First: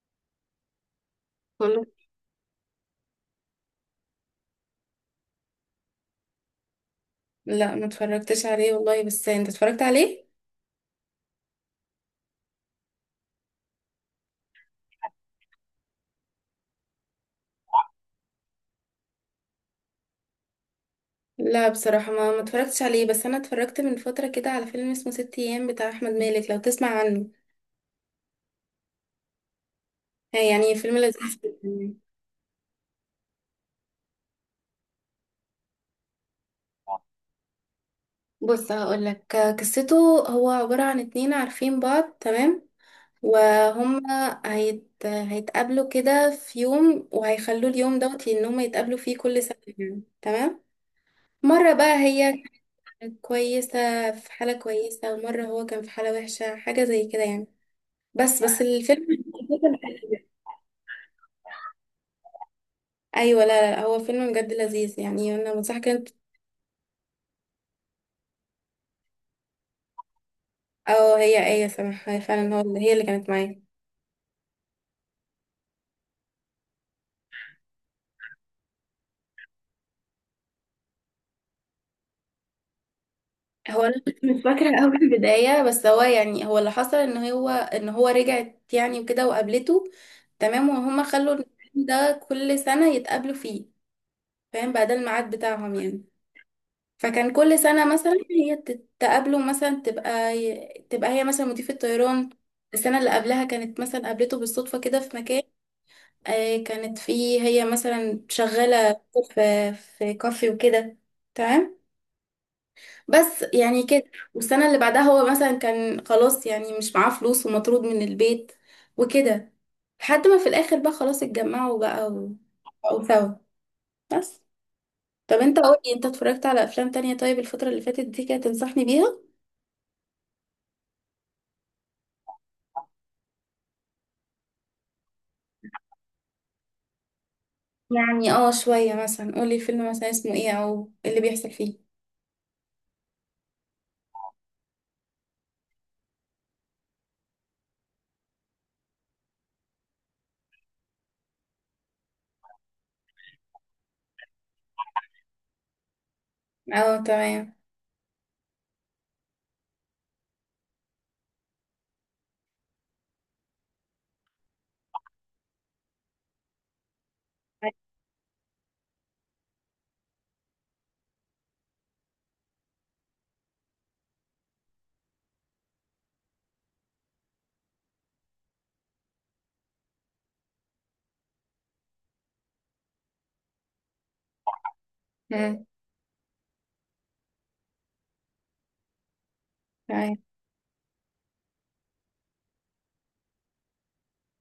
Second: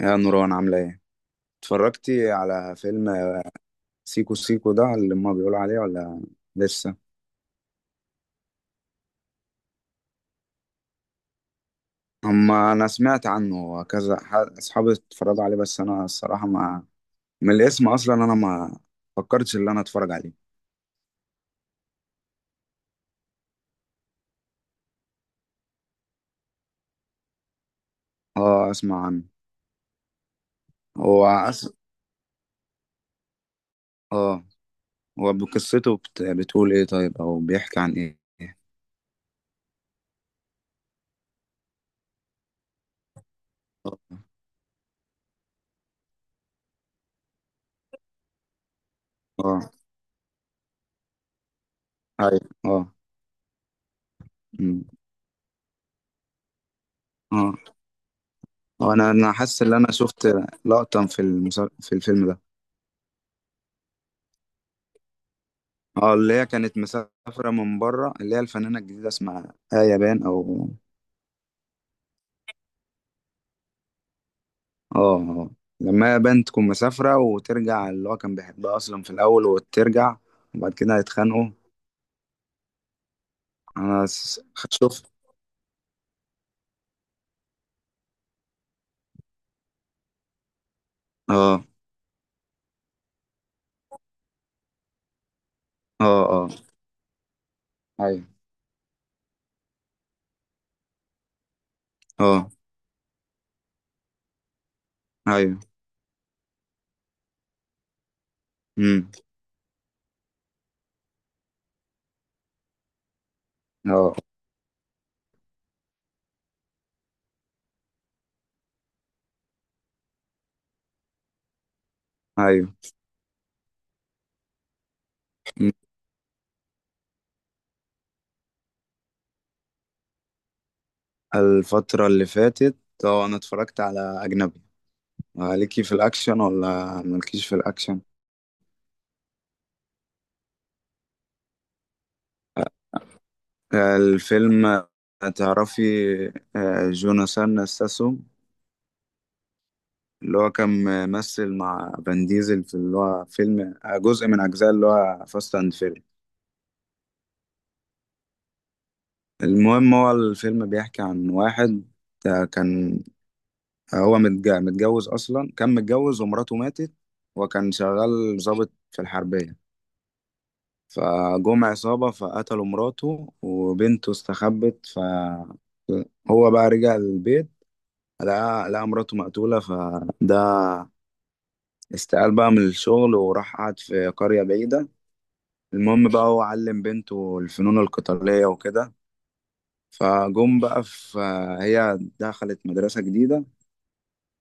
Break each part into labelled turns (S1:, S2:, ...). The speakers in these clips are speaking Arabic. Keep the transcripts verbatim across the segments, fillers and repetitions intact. S1: يا نوران عاملة ايه؟
S2: كله.
S1: اتفرجتي على فيلم سيكو سيكو ده اللي هما بيقولوا عليه ولا لسه؟
S2: لا، ما اتفرجتش عليه والله. بس انت اتفرجت عليه؟
S1: هما أنا سمعت عنه كذا، ح- أصحابي اتفرجوا عليه، بس أنا الصراحة ما من الاسم أصلا أنا ما فكرتش إن أنا أتفرج عليه.
S2: لا بصراحة ما ما اتفرجتش عليه، بس انا اتفرجت من فترة كده على فيلم اسمه ست ايام بتاع احمد مالك، لو تسمع عنه.
S1: اه، أسمع عنه.
S2: هي يعني فيلم
S1: هو
S2: لذيذ جداً
S1: أس...
S2: يعني.
S1: اه، هو بقصته بت... بتقول ايه طيب، أو بيحكي عن ايه؟
S2: بص هقولك قصته. هو عبارة عن اتنين عارفين بعض تمام، وهم
S1: اه.
S2: هيت... هيتقابلوا كده في يوم، وهيخلوا اليوم دوت ان هم يتقابلوا فيه كل سنة
S1: آه.
S2: يعني تمام. مرة بقى
S1: أيوه.
S2: هي
S1: اه.
S2: كانت كويسة في حالة
S1: أمم.
S2: كويسة، ومرة هو كان في حالة وحشة حاجة زي كده يعني.
S1: اه.
S2: بس بس
S1: هو أنا
S2: الفيلم
S1: أنا حاسس إن أنا شفت لقطة في المسل... في الفيلم ده.
S2: ايوه، لا لا هو فيلم بجد لذيذ يعني. انا مصح كانت
S1: اه، اللي هي كانت مسافرة من بره، اللي هي الفنانة الجديدة اسمها آية بان، او،
S2: اه، هي ايه سامح، هي فعلا هو، هي اللي كانت معايا.
S1: اه. آه. لما آية بان تكون مسافرة وترجع، اللي هو كان بيحبها اصلا في الاول، وترجع وبعد كده هيتخانقوا.
S2: هو انا
S1: انا س-
S2: مش فاكره قوي
S1: شفت.
S2: البدايه، بس هو يعني هو اللي حصل ان هو ان هو رجعت يعني وكده وقابلته. تمام، وهما خلوا
S1: اه.
S2: الفيلم ده كل سنه يتقابلوا فيه، فاهم؟ بقى ده الميعاد بتاعهم يعني.
S1: اه. اه.
S2: فكان كل سنه مثلا
S1: ايوه.
S2: هي تتقابلوا مثلا، تبقى تبقى هي مثلا مضيفه طيران.
S1: اه.
S2: السنه اللي قبلها كانت مثلا قابلته بالصدفه كده في مكان،
S1: ايوه.
S2: آه، كانت في، هي مثلا شغالة
S1: امم.
S2: في في كافي وكده، تمام، بس يعني كده.
S1: اه.
S2: والسنة اللي بعدها هو مثلا كان خلاص يعني مش معاه فلوس ومطرود من البيت وكده، لحد ما في الآخر بقى خلاص اتجمعوا بقى و-
S1: ايوه.
S2: وبقوا سوا. بس. طب انت
S1: أمم.
S2: قولي، انت اتفرجت على افلام تانية طيب الفترة اللي فاتت دي كده تنصحني بيها؟
S1: الفترة اللي فاتت، اه، انا اتفرجت على اجنبي. آه، ليكي في الاكشن ولا مالكيش في الاكشن؟
S2: يعني اه شوية، مثلا قولي الفيلم مثلا اسمه ايه او اللي بيحصل فيه.
S1: آه، الفيلم، آه، تعرفي، آه، جوناثان ستاثام، اللي هو كان ممثل مع فان ديزل في اللي هو فيلم جزء من أجزاء اللي هو فاست أند فيري.
S2: اه تمام.
S1: المهم، هو الفيلم بيحكي عن واحد ده كان هو متج- متجوز، أصلا كان متجوز ومراته ماتت، وكان شغال ضابط في الحربية. فجم عصابة فقتلوا مراته، وبنته استخبت، فهو بقى رجع البيت، لقى لقى مراته مقتولة، فده استقال بقى من الشغل وراح قعد في قرية بعيدة.
S2: مم،
S1: المهم بقى، هو علم بنته الفنون القتالية وكده.
S2: تمام.
S1: فجم بقى في، هي دخلت مدرسة جديدة،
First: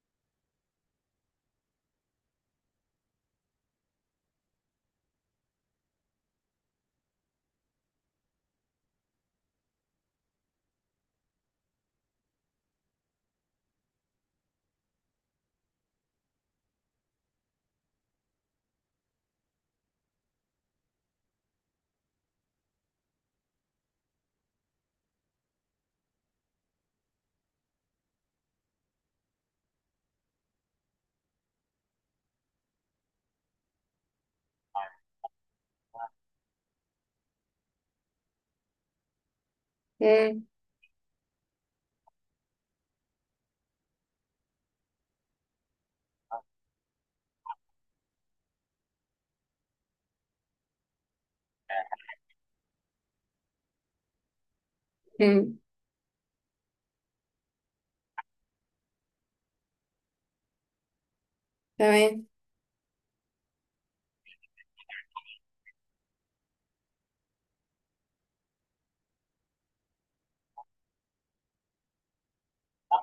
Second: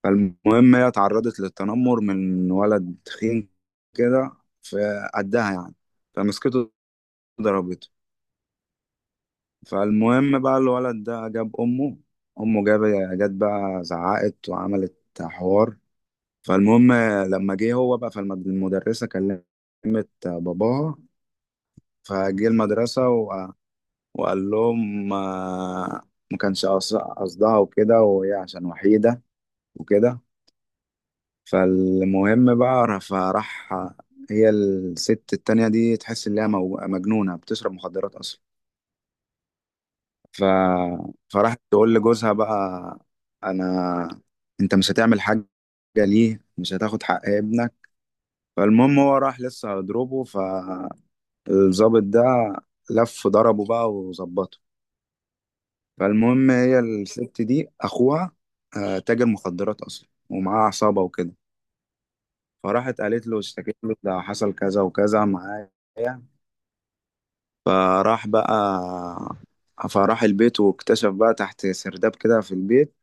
S1: فالمهم هي اتعرضت للتنمر من ولد تخين كده، في قدها يعني، فمسكته ضربته. فالمهم بقى الولد ده جاب أمه، أمه جاب جت بقى زعقت وعملت حوار. فالمهم لما جه هو بقى فالمدرسة، كلمت باباها، فجه المدرسة وقال لهم آه، ما كانش قص- قصدها وكده، وهي عشان وحيدة وكده. فالمهم بقى فراح، هي الست التانية دي تحس إن هي مو- مجنونة بتشرب مخدرات أصلا.
S2: مم،
S1: ف... فراحت تقول لجوزها بقى، أنا، أنت مش هتعمل حاجة؟ ليه مش هتاخد حق ابنك؟ فالمهم هو راح لسه هيضربه، فالظابط ده لف ضربه بقى وظبطه.
S2: مم،
S1: فالمهم هي الست دي اخوها آه، تاجر مخدرات اصلا ومعاه عصابه وكده،
S2: تمام.
S1: فراحت قالت له اشتكيت له، ده حصل كذا وكذا معايا. فراح بقى فراح البيت، واكتشف بقى تحت سرداب كده في البيت.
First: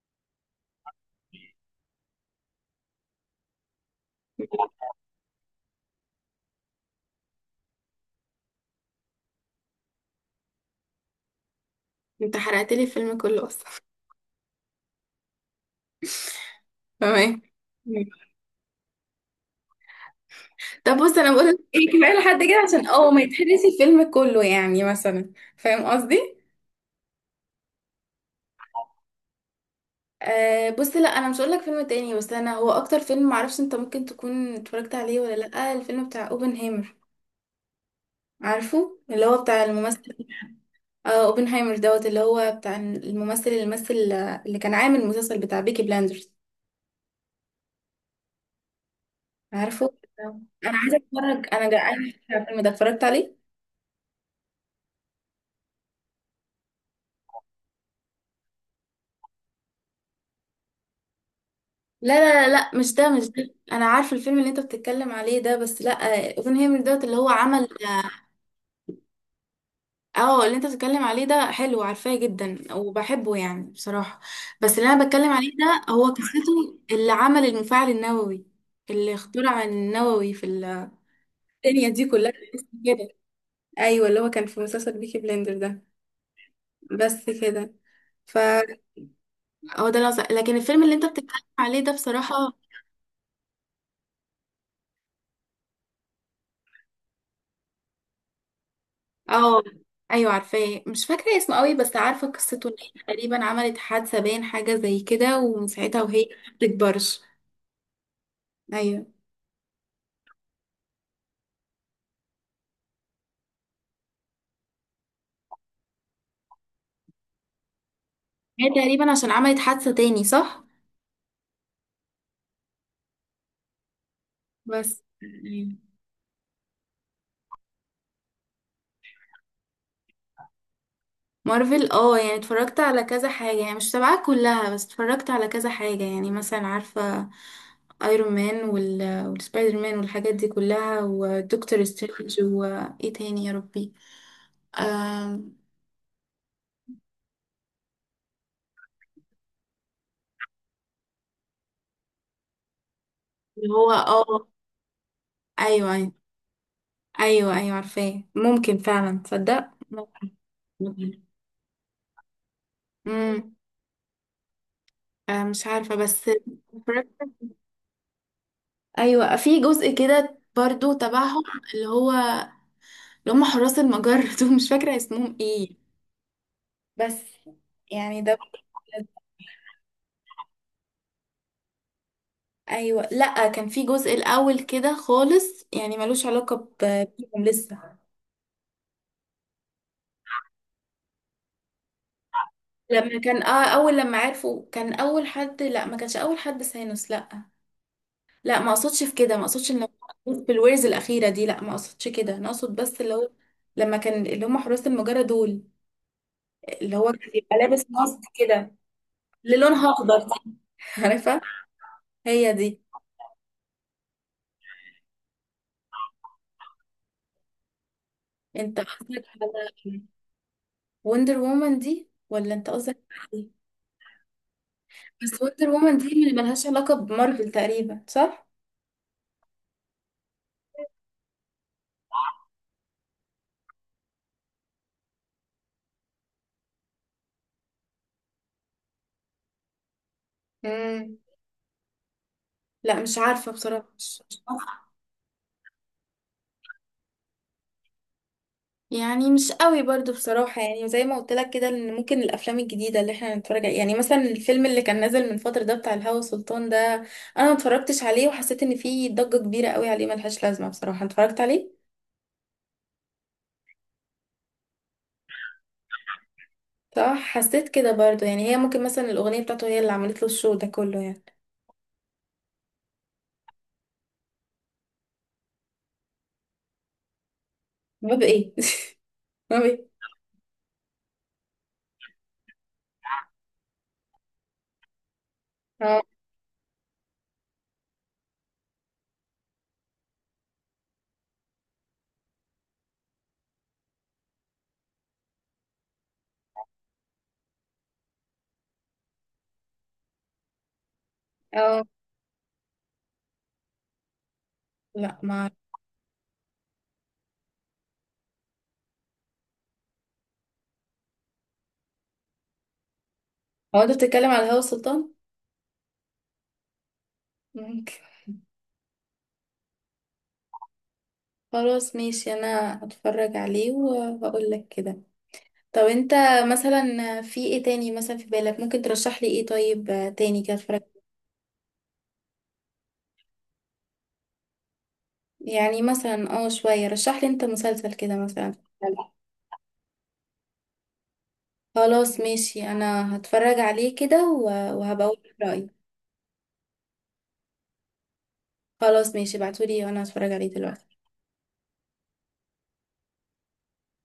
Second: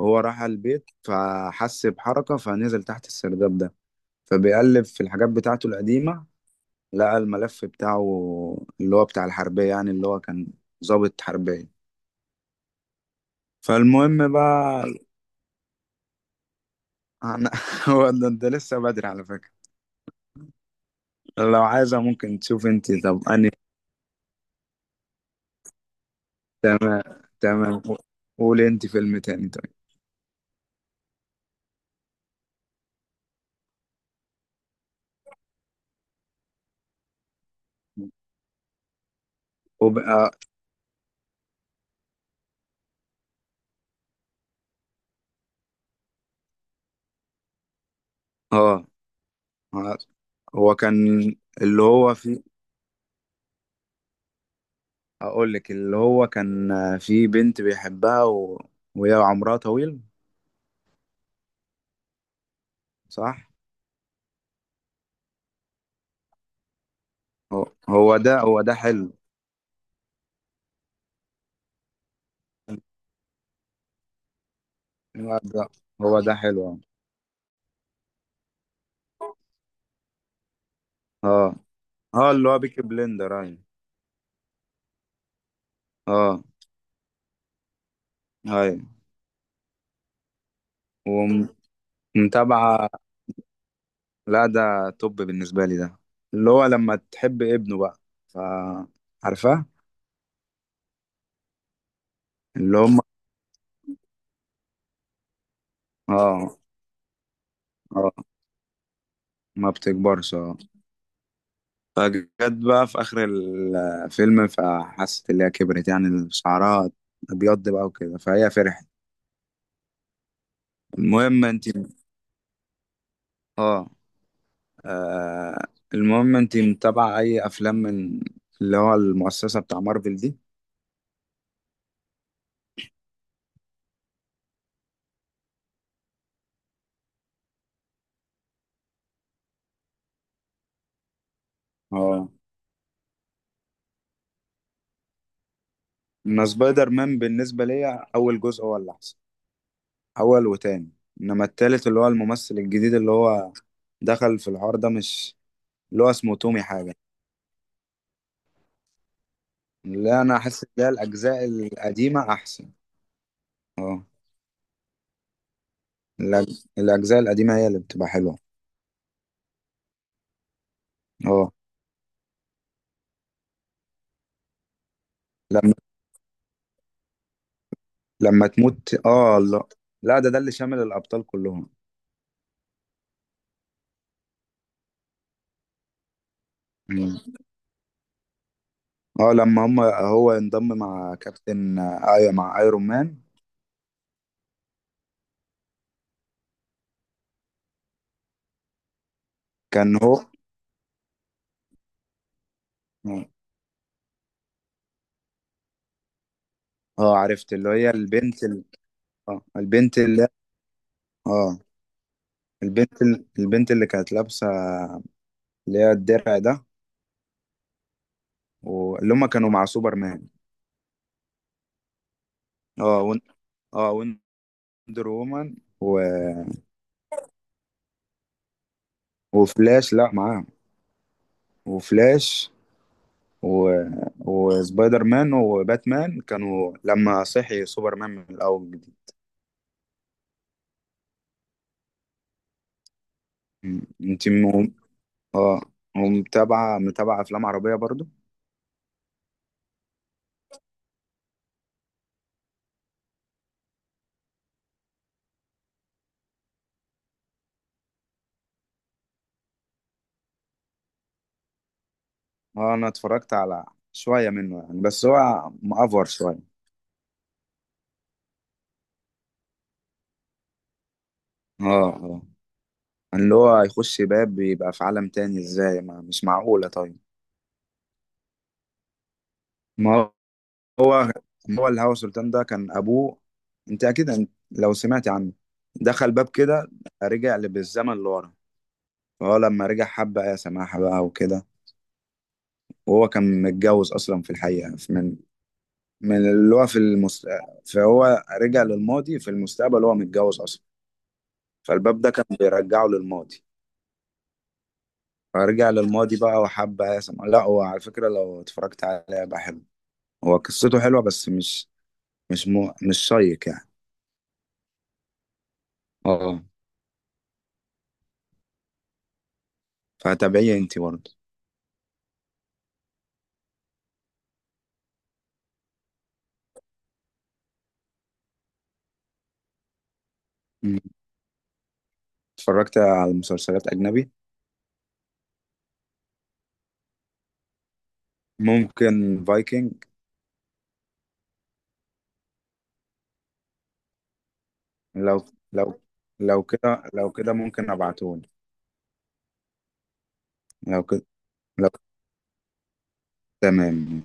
S1: هو راح على البيت فحس بحركة فنزل تحت السرداب ده، فبيقلب في الحاجات بتاعته القديمة، لقى الملف بتاعه، اللي هو بتاع الحربية، يعني اللي هو كان ضابط حربية.
S2: انت حرقت لي الفيلم كله اصلا.
S1: فالمهم بقى،
S2: تمام.
S1: أنا-
S2: مم.
S1: هو ده ده لسه بدري على فكرة.
S2: طب بص انا بقول لك
S1: لو
S2: ايه،
S1: عايزة
S2: كفايه
S1: ممكن
S2: لحد كده
S1: تشوف
S2: عشان
S1: انت،
S2: اه ما
S1: طب اني،
S2: يتحرقش الفيلم كله يعني، مثلا فاهم قصدي؟
S1: تمام، تمام. قولي انت فيلم تاني طيب.
S2: آه بص، لا انا مش هقول لك فيلم تاني، بس انا هو اكتر فيلم معرفش انت ممكن تكون اتفرجت عليه ولا لا، الفيلم بتاع اوبنهايمر. عارفه اللي هو بتاع الممثل؟
S1: وبقى.
S2: آه اوبنهايمر دوت اللي هو بتاع الممثل، اللي مثل اللي كان عامل المسلسل بتاع بيكي بلاندرز،
S1: اه. آه.
S2: عارفه؟
S1: آه.
S2: آه.
S1: هو
S2: انا
S1: كان،
S2: عايزه اتفرج، انا
S1: اللي
S2: جعانه
S1: هو
S2: على
S1: في،
S2: الفيلم ده، اتفرجت عليه؟
S1: اقول لك اللي هو كان في بنت بيحبها و... وهي عمرها طويل.
S2: لا لا لا لا، مش ده مش
S1: صح،
S2: ده، انا عارفه الفيلم اللي انت بتتكلم عليه ده، بس لا اوبنهيمر دوت اللي هو
S1: هو
S2: عمل
S1: هو
S2: اه.
S1: ده هو ده حلو
S2: آه، اللي انت بتتكلم عليه ده حلو، عارفاه جدا وبحبه يعني بصراحه، بس اللي انا بتكلم
S1: هو
S2: عليه
S1: ده
S2: ده هو
S1: هو ده حلو
S2: قصته
S1: اه.
S2: اللي عمل المفاعل النووي، اللي اخترع النووي في ال-
S1: اه.
S2: الدنيا دي
S1: آه،
S2: كلها
S1: اللي هو بيكي
S2: كده.
S1: بلندر، ايوه.
S2: ايوه اللي هو كان في مسلسل بيكي بلندر ده.
S1: اه.
S2: بس كده. فهو
S1: ايوه.
S2: ده العظ- لكن الفيلم اللي انت بتتكلم عليه ده بصراحه
S1: ومتابعة. لا ده توب بالنسبة لي ده، اللي هو لما تحب ابنه بقى، ف،
S2: اه.
S1: عارفاه.
S2: ايوه عارفاه، مش فاكره اسمه قوي، بس عارفه قصته ان
S1: اللي هم.
S2: هي تقريبا عملت حادثه، باين حاجه زي كده، ومن ساعتها وهي ما
S1: اه.
S2: بتكبرش.
S1: اه.
S2: ايوه،
S1: ما بتكبرش. اه، فجت بقى في آخر الفيلم فحست اللي هي كبرت، يعني شعرها أبيض بقى وكده، فهي
S2: هي
S1: فرحت.
S2: تقريبا عشان عملت حادثه تاني، صح.
S1: المهم انت. اه.
S2: بس
S1: آه.
S2: أيوة.
S1: المهم انت متابعة أي أفلام من اللي هو المؤسسة بتاع مارفل دي؟
S2: مارفل اه، يعني اتفرجت على كذا حاجه يعني، مش تبعها كلها، بس اتفرجت على كذا حاجه يعني. مثلا عارفه ايرون مان وال... والسبايدر مان والحاجات دي كلها، ودكتور
S1: اه،
S2: سترينج، وايه تاني يا ربي؟ آم،
S1: أنا سبايدر مان بالنسبة ليا أول جزء هو اللي أحسن، اول وتاني. انما التالت، اللي هو الممثل الجديد، اللي هو
S2: اللي هو
S1: دخل
S2: اه.
S1: في الحوار ده مش،
S2: ايوه
S1: اللي هو
S2: أيوه.
S1: اسمه تومي حاجة.
S2: ايوه ايوه عارفاه، ممكن فعلا تصدق،
S1: لا،
S2: ممكن.
S1: انا احس ان هي
S2: ممكن.
S1: الاجزاء القديمة احسن.
S2: امم.
S1: اه.
S2: آه مش عارفه بس
S1: الأج- الاجزاء القديمة هي اللي بتبقى حلوة.
S2: ايوه في جزء كده برضو تبعهم،
S1: اه.
S2: اللي هو اللي هم حراس المجر دول، مش فاكره اسمهم
S1: لما
S2: ايه، بس يعني ده
S1: لما تموت،
S2: بجد.
S1: اه، لا. لا ده ده اللي شامل الابطال كلهم.
S2: ايوه لا كان في جزء الاول كده خالص يعني ملوش علاقه ب-
S1: مم.
S2: بيهم لسه.
S1: اه، لما هم، هو انضم مع كابتن، ايوه، مع ايرون مان
S2: لما كان اه، اول لما عرفوا كان اول حد، لا ما كانش اول حد سانوس، لا. لا ما اقصدش في كده، ما اقصدش ان
S1: كان هو،
S2: هم بالويرز الاخيره دي، لا ما اقصدش كده، انا اقصد بس اللي
S1: اه.
S2: هو لما كان اللي هم حراس المجره دول، اللي هو
S1: آه،
S2: كان
S1: عرفت
S2: بيبقى
S1: اللي
S2: لابس
S1: هي
S2: ماسك
S1: البنت ال...
S2: كده،
S1: اه،
S2: اللي لونها
S1: البنت
S2: اخضر
S1: اللي،
S2: دي عارفه؟
S1: اه،
S2: هي دي.
S1: البنت ال... البنت اللي كانت لابسة اللي هي الدرع ده،
S2: انت
S1: واللي
S2: قصدك
S1: هما كانوا
S2: على
S1: مع سوبرمان.
S2: وندر وومن دي ولا انت
S1: اه،
S2: قصدك
S1: ون...
S2: على دي؟
S1: اه، وندر
S2: بس
S1: وومن،
S2: وندر
S1: و...
S2: وومن دي اللي ملهاش علاقه بمارفل تقريبا، صح؟
S1: وفلاش، لا معاهم، وفلاش، و... وسبايدر مان وباتمان كانوا لما صحي سوبرمان من الأول جديد.
S2: امم. لا مش عارفه
S1: م.
S2: بصراحه، مش
S1: انت
S2: مش
S1: م...
S2: عارفة.
S1: اه، ومتابعة متابعة أفلام عربية برضو؟
S2: يعني مش قوي برضو بصراحة، يعني زي ما قلت لك كده ان ممكن الافلام الجديدة اللي احنا نتفرج عليها، يعني مثلا الفيلم اللي كان نازل من فترة ده بتاع الهوى سلطان ده، انا ما اتفرجتش عليه وحسيت ان فيه ضجة كبيرة قوي عليه ملهاش لازمة بصراحة. أنت اتفرجت عليه؟
S1: اه، أنا اتفرجت على شوية منه يعني، بس هو مأفور شوية.
S2: صح، حسيت كده برضو يعني، هي ممكن مثلا الاغنية بتاعته هي اللي عملت له الشو ده كله يعني.
S1: اه. اه، اللي هو هيخش باب بيبقى في عالم تاني ازاي؟ ما مش معقولة طيب.
S2: باب ايه؟ باب ايه؟
S1: ما هو، هو الهوى سلطان ده كان ابوه، انت اكيد انت لو سمعت عنه،
S2: اه
S1: دخل باب كده رجع بالزمن لورا. فهو لما رجع حب ايه سماحة بقى وكده، وهو كان متجوز اصلا في الحقيقة، في- من من اللي هو في المست... فهو رجع للماضي في المستقبل وهو متجوز اصلا.
S2: اه.
S1: فالباب ده كان بيرجعه للماضي،
S2: لا ما
S1: فرجع للماضي بقى وحب ايه سماحة. لا هو على فكرة لو اتفرجت عليه بقى حلو، هو قصته حلوة، بس مش مش مو... مش شيق يعني.
S2: هو، انت بتتكلم على الهوى سلطان؟
S1: اه،
S2: ممكن.
S1: فتابعيه انت برضه.
S2: خلاص ماشي، انا هتفرج عليه وهقول لك كده. طب انت مثلا في ايه تاني مثلا في بالك ممكن ترشح لي ايه طيب آه، تاني كده اتفرج؟
S1: اتفرجت على مسلسلات أجنبي.
S2: يعني مثلا اه شوية، رشح لي انت مسلسل كده مثلا.
S1: ممكن فايكنج.
S2: خلاص ماشي، انا هتفرج عليه كده و- وهبقول
S1: لو
S2: رأيي.
S1: لو لو كده لو كده ممكن أبعتهولي.
S2: خلاص ماشي، ابعتولي وانا هتفرج عليه
S1: لو
S2: دلوقتي.
S1: كده، لو، تمام.